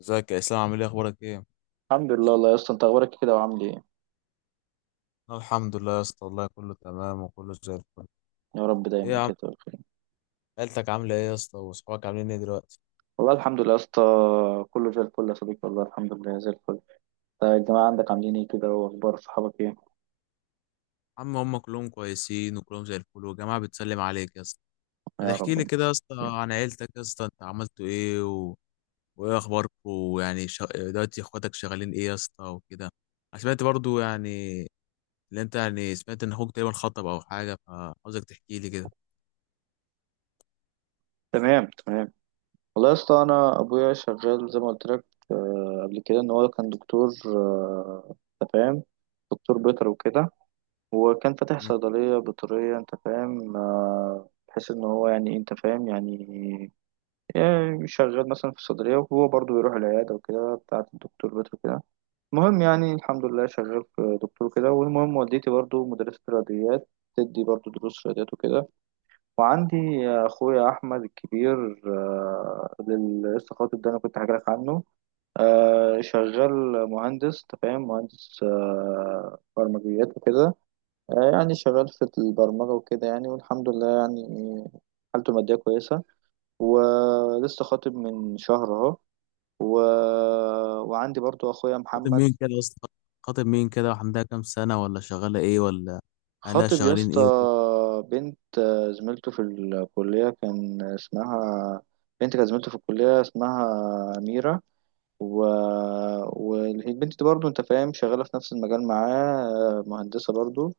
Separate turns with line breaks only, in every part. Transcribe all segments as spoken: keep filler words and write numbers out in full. ازيك يا اسلام، عامل ايه، اخبارك ايه؟
الحمد لله والله يا اسطى انت اخبارك إيه كده وعامل ايه؟
أنا الحمد لله يا اسطى، والله كله تمام وكله زي الفل.
يا رب
ايه يا
دايما
عم؟
كده تبقى بخير.
عيلتك عامله ايه يا اسطى؟ واصحابك عاملين ايه دلوقتي؟
والله الحمد لله يا اسطى، كله زي الفل يا صديقي، والله الحمد لله زي الفل. طيب الجماعه عندك عاملين ايه كده، واخبار صحابك ايه؟
عم، هم كلهم كويسين وكلهم زي الفل، والجماعه بتسلم عليك يا اسطى. ما
يا
تحكي لي
رب.
كده يا اسطى عن عيلتك، يا اسطى انت عملتوا ايه و... وايه اخباركم؟ ويعني ش... دلوقتي اخواتك شغالين ايه يا اسطى وكده؟ انا سمعت برضو يعني، اللي انت يعني سمعت ان اخوك تقريبا خطب او حاجه، فعاوزك تحكي لي كده.
تمام، تمام. والله يا اسطى انا ابويا شغال زي ما قلت لك. آه، قبل كده ان هو كان دكتور، آه، انت فاهم، دكتور بيطري وكده. وكان فاتح صيدليه بيطريه، انت فاهم، آه، بحيث ان هو يعني إيه، انت فاهم يعني. يعني شغال مثلا في الصيدلية، وهو برضه بيروح العيادة وكده، بتاعة الدكتور بيتر كده. المهم يعني الحمد لله شغال في دكتور كده، والمهم والدتي برضه مدرسة رياضيات، تدي برضه دروس رياضيات وكده. وعندي أخويا أحمد الكبير، آه، اللي لسه خاطب ده، أنا كنت حكي لك عنه. آه، شغال مهندس، أنت فاهم، مهندس آه، برمجيات وكده. آه، يعني شغال في البرمجة وكده يعني، والحمد لله يعني. حالته المادية كويسة، ولسه خاطب من شهر اهو. و... وعندي برضو اخويا
خاطب
محمد.
مين كده يا اسطى؟ خاطب مين كده، وعندها كام سنة؟ ولا شغالة ايه؟ ولا اهلها
خاطب يا
شغالين
اسطى.
ايه وكده؟
بنت، آه، زميلته في الكلية، كان اسمها... بنت كانت زميلته في الكلية، اسمها أميرة. و... والبنت دي برضو، انت فاهم، شغالة في نفس المجال معاه، آه، مهندسة برضو.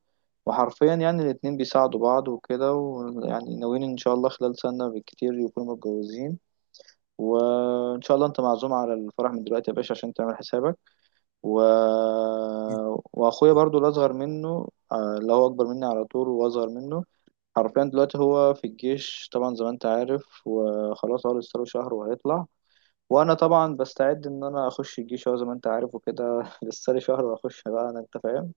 وحرفيا يعني الاتنين بيساعدوا بعض وكده، ويعني ناويين ان شاء الله خلال سنة بالكتير يكونوا متجوزين. وان شاء الله انت معزوم على الفرح من دلوقتي يا باشا عشان تعمل حسابك. و...
أكيد.
واخويا برضو الاصغر منه، آه، اللي هو اكبر مني على طول واصغر منه. حرفيا دلوقتي هو في الجيش طبعا زي ما انت عارف، وخلاص هو لسه له شهر وهيطلع. وانا طبعا بستعد ان انا اخش الجيش اهو زي ما انت عارف وكده لسه لي شهر واخش بقى انا، انت فاهم.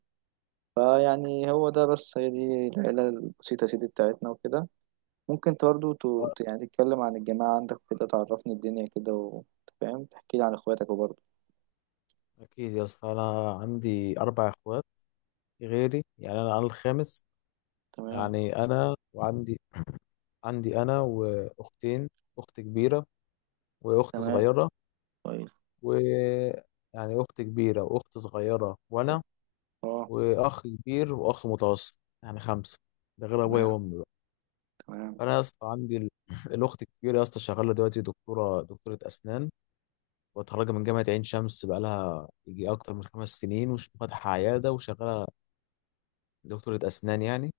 فيعني هو ده بس، هي دي العيله البسيطه يا سيدي بتاعتنا وكده. ممكن انت برضو ت...
آه،
ت- يعني تتكلم عن الجماعه عندك وكده، تعرفني الدنيا كده، وانت فاهم، تحكي لي عن اخواتك وبرضه.
أكيد يا اسطى، أنا عندي أربع إخوات غيري، يعني أنا أنا الخامس.
تمام،
يعني أنا وعندي، عندي أنا وأختين، أخت كبيرة وأخت
تمام،
صغيرة.
كويس.
و يعني أخت كبيرة وأخت صغيرة وأنا،
اه.
وأخ كبير وأخ متوسط، يعني خمسة، ده غير أبويا
تمام.
وأمي بقى.
تمام،
أنا يا اسطى عندي ال... الأخت الكبيرة يا اسطى شغالة دلوقتي، دكتورة دكتورة أسنان، متخرجة من جامعة عين شمس، بقالها يجي أكتر من خمس سنين وفاتحة عيادة وشغالة دكتورة أسنان يعني.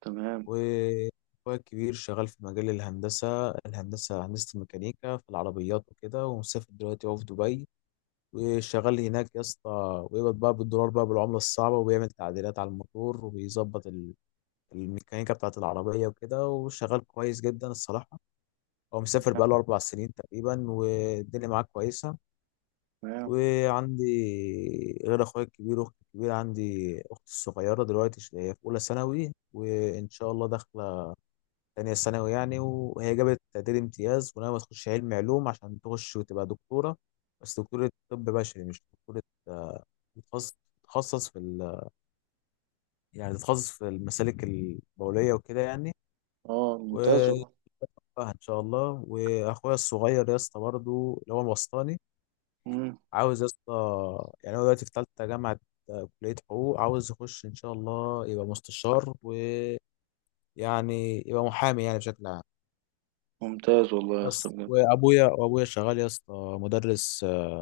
تمام،
وأخويا الكبير شغال في مجال الهندسة الهندسة، هندسة الميكانيكا في العربيات وكده، ومسافر دلوقتي هو في دبي، وشغال هناك يا اسطى، ويقبض بقى بالدولار، بقى بالعملة الصعبة، وبيعمل تعديلات على الموتور، وبيظبط ال- الميكانيكا بتاعة العربية وكده، وشغال كويس جدا الصراحة. هو مسافر
تمام،
بقاله أربع سنين تقريبا، والدنيا معاه كويسة.
تمام.
وعندي غير اخويا الكبير واختي الكبيره، عندي اختي الصغيره دلوقتي، ش- هي في اولى ثانوي وان شاء الله داخله تانية ثانوي يعني، وهي جابت تقدير امتياز، وناويه تخش علم علوم عشان تخش وتبقى دكتوره. بس دكتوره طب بشري، مش دكتوره آه، بتخصص، تتخصص في ال... يعني تتخصص في المسالك البوليه وكده يعني.
اه،
و
ممتاز والله.
آه، ان شاء الله. واخويا الصغير يا اسطى برضه اللي هو الوسطاني،
مم.
عاوز يا اسطى، يعني هو دلوقتي في تالتة جامعة آه، كلية حقوق، عاوز يخش إن شاء الله يبقى مستشار، ويعني يبقى محامي يعني بشكل عام.
ممتاز والله يا اسطى،
بس
بجد.
وأبويا وأبويا شغال يا اسطى، مدرس، آه،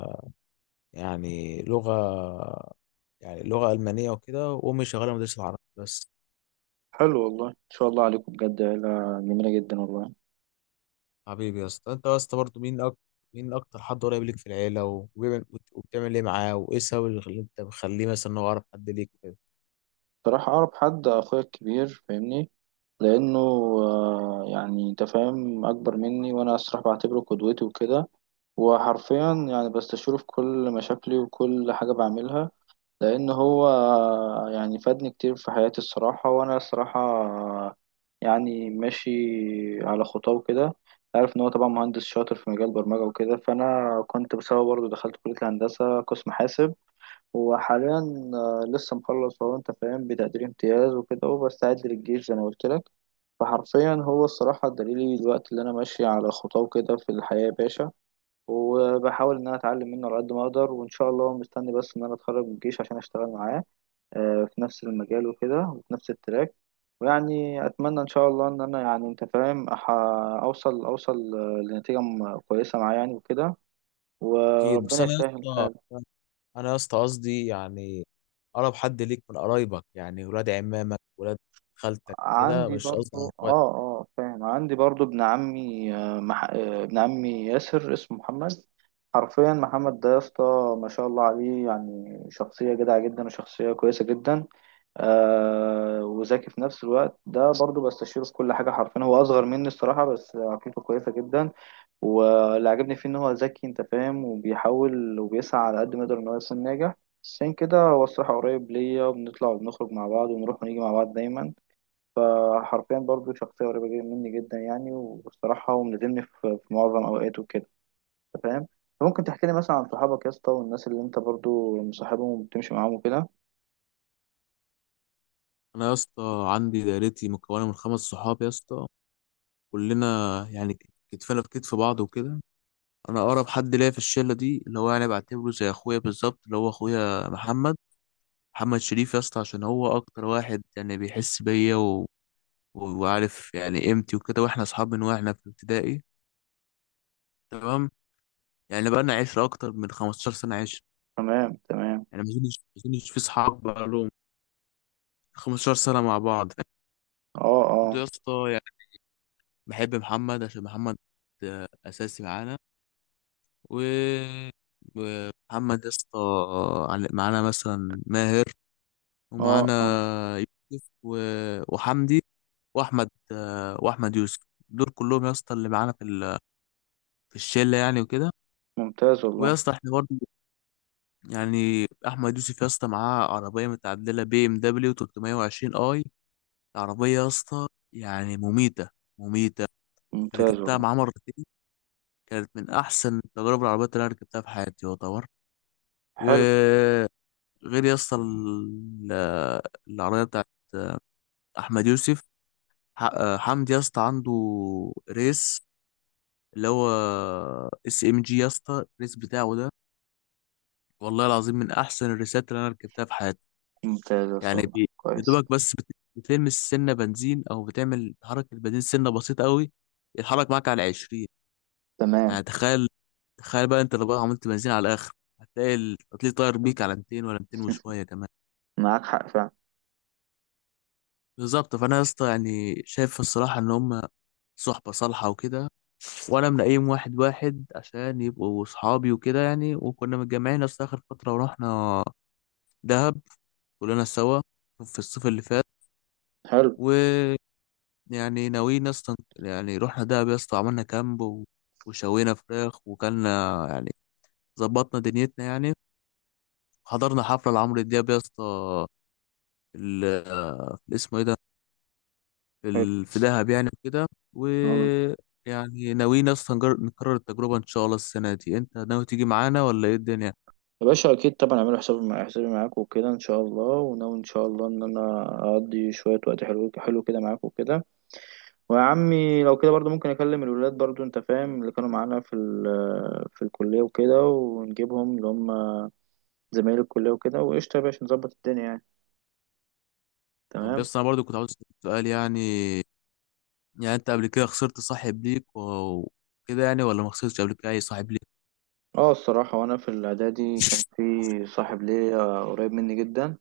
يعني لغة، يعني لغة ألمانية وكده، وأمي شغالة مدرسة عربي بس.
حلو والله، ان شاء الله عليكم، بجد عيلة جميلة جدا والله.
حبيبي يا اسطى، أنت يا اسطى برضه مين أكتر مين أكتر حد قريب ليك في العيلة، و- وبيعمل- وبتعمل إيه معاه؟ وإيه السبب اللي خل- أنت مخليه مثلا إن هو أقرب حد ليك وكده؟
بصراحة اعرف حد، اخويا الكبير فاهمني، لانه آه، يعني انت فاهم، اكبر مني، وانا الصراحه بعتبره قدوتي وكده. وحرفيا يعني بستشيره في كل مشاكلي وكل حاجه بعملها، لأن هو يعني فادني كتير في حياتي الصراحة. وأنا الصراحة يعني ماشي على خطاه كده. عارف إن هو طبعا مهندس شاطر في مجال البرمجة وكده، فأنا كنت بسببه برضه دخلت كلية الهندسة قسم حاسب. وحاليا آه، لسه مخلص هو، أنت فاهم، بتقدير امتياز وكده، وبستعد للجيش زي ما قلت لك. فحرفيا هو الصراحة دليلي دلوقتي، اللي أنا ماشي على خطاه كده في الحياة يا باشا. وبحاول إن أنا أتعلم منه على قد ما أقدر، وإن شاء الله مستني بس إن أنا أتخرج من الجيش عشان أشتغل معاه آه، في نفس المجال وكده، وفي نفس التراك. ويعني أتمنى إن شاء الله إن أنا يعني أنت فاهم أح- أوصل أوصل آه، لنتيجة م- كويسة معايا يعني وكده،
أكيد. بس
وربنا
أنا يا
يسهل الحال.
اسطى انا يا اسطى قصدي يعني، اقرب حد ليك من قرايبك، يعني ولاد عمامك، ولاد خالتك كده،
عندي
مش قصدي على
برضو، اه،
اخواتك.
اه، فاهم. عندي برضو ابن عمي، آه، مح... آه، ابن عمي ياسر، اسمه محمد. حرفيا محمد ده يا اسطى، ما شاء الله عليه، يعني شخصية جدعة جدا، وشخصية كويسة جدا، آه، وذكي في نفس الوقت. ده برضو بستشيره في كل حاجة. حرفيا هو أصغر مني الصراحة، بس عقليته كويسة جدا. واللي عجبني فيه إن هو ذكي، أنت فاهم، وبيحاول وبيسعى على قد ما يقدر إن هو يكون ناجح. عشان كده هو الصراحة قريب ليا، وبنطلع وبنخرج مع بعض، ونروح ونيجي مع بعض دايما. فحرفيا برضو شخصية قريبة جدا مني جدا يعني. والصراحة هو ملازمني في في معظم أوقاته كده، أنت فاهم. ممكن تحكي لي مثلا عن صحابك يا اسطى، والناس اللي أنت برضو مصاحبهم وبتمشي معاهم وكده؟
انا يا اسطى عندي دايرتي مكونه من خمس صحاب يا اسطى، كلنا يعني، ك- كتفنا في كتف بعض وكده. انا اقرب حد ليا في الشله دي، اللي هو يعني بعتبره زي اخويا بالظبط، اللي هو اخويا محمد محمد شريف يا اسطى، عشان هو اكتر واحد يعني بيحس بيا و... و- وعارف يعني قيمتي وكده، واحنا اصحاب من واحنا في ابتدائي. تمام، يعني بقى لنا عشرة اكتر من خمس عشرة سنه عشره،
تمام، تمام.
يعني ما اظنش ما اظنش في صحاب بقى لهم خمستاشر سنه مع بعض.
أه،
برضه
أه.
يا اسطى يعني، بحب محمد عشان محمد آه، اساسي معانا. و ومحمد يا اسطى عل- معانا مثلا ماهر،
أه،
ومعانا
أه.
يوسف و... وحمدي، واحمد واحمد يوسف، دول كلهم يا اسطى اللي معانا في ال... في الشله يعني وكده.
ممتاز
ويا
والله.
اسطى احنا برضه يعني، احمد يوسف يا اسطى معاه عربيه متعدله، بي ام دبليو تلتميه وعشرين اي. العربيه يا اسطى يعني مميته، مميته.
ممتاز
ركبتها
والله.
مع عمر دي، كانت من احسن تجارب العربيات اللي انا ركبتها في حياتي يعتبر.
حلو.
وغير يا اسطى، ال- العربيه بتاعت احمد يوسف، ح- حمدي يا اسطى عنده ريس، اللي هو اس ام جي يا اسطى، الريس بتاعه ده والله العظيم من احسن الريسات اللي انا ركبتها في حياتي.
ممتاز يا اسطى
يعني
والله،
بي-
كويس.
يدوبك بس بت- بتلمس سنه بنزين، او بتعمل تحرك البنزين سنه بسيطه قوي، يتحرك معاك على عشرين. يعني
تمام.
تخيل تخيل بقى انت، لو بقى عملت بنزين على الاخر، هتلاقي التطليق طاير بيك على ميتين، ولا ميتين وشويه كمان.
معاك حق فعلا.
بالظبط. فانا يا اسطى يعني شايف الصراحه ان هم صحبه صالحه وكده، وانا منقيم واحد واحد عشان يبقوا صحابي وكده يعني. وكنا متجمعين اصلا اخر فتره، ورحنا دهب كلنا سوا في الصيف اللي فات.
حلو،
ويعني ناويين اصلا، يعني رحنا دهب يا اسطى، عملنا كامب و- وشوينا فراخ، وكلنا يعني ظبطنا دنيتنا يعني. حضرنا حفلة لعمرو دياب يا اسطى، ال- ال- اسمه ايه ده،
حلو.
ال- في دهب يعني وكده. و
آه.
يعني ناويين يا اسطى نجر- نكرر التجربة ان شاء الله السنة دي. انت ناوي تيجي معانا ولا ايه الدنيا؟
يا باشا اكيد طبعا، اعملوا حسابي مع حسابي معاك وكده ان شاء الله. وناوي ان شاء الله ان انا اقضي شويه وقت حلو حلو كده معاك وكده. ويا عمي لو كده برضو ممكن اكلم الولاد برضو، انت فاهم، اللي كانوا معانا في ال- في الكليه وكده، ونجيبهم، اللي هم زمايل الكليه وكده. وقشطه يا باشا، نظبط الدنيا يعني.
طب يا
تمام.
اسطى، انا برضو كنت عاوز اسألك سؤال يعني يعني انت قبل كده خسرت صاحب ليك و- وكده يعني؟ ولا ما خسرتش قبل كده اي صاحب ليك؟
اه، الصراحه وانا في الاعدادي كان في صاحب ليا قريب مني جدا.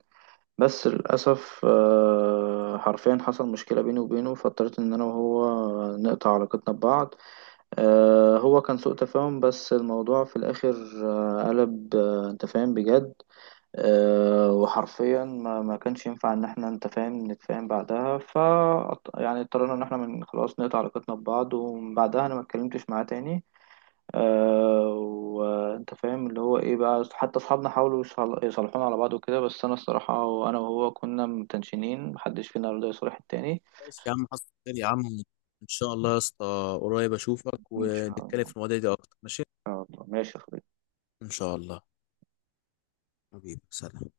بس للاسف، آه، حرفيا حصل مشكله بيني وبينه، فاضطريت ان انا وهو نقطع علاقتنا ببعض. آه، هو كان سوء تفاهم، بس الموضوع في الآخر آه، قلب، آه، أنت فاهم، بجد. آه، وحرفيا ما, ما كانش ينفع إن احنا، أنت فاهم، نتفاهم بعدها. ف يعني اضطرينا إن احنا من خلاص نقطع علاقتنا ببعض، ومن بعدها أنا ما اتكلمتش معاه تاني. آه، وأنت فاهم اللي هو إيه بقى. حتى أصحابنا حاولوا يصل- يصالحونا على بعض وكده، بس أنا الصراحة، وأنا وهو كنا متنشنين، محدش فينا رضى يصالح التاني.
خلاص يا عم، حصل خير يا عم. ان شاء الله يا اسطى قريب اشوفك
إن شاء
ونتكلم
الله، إن
في المواضيع دي اكتر، ماشي؟
شاء الله ماشي يا صديقي.
ان شاء الله. حبيبي، سلام.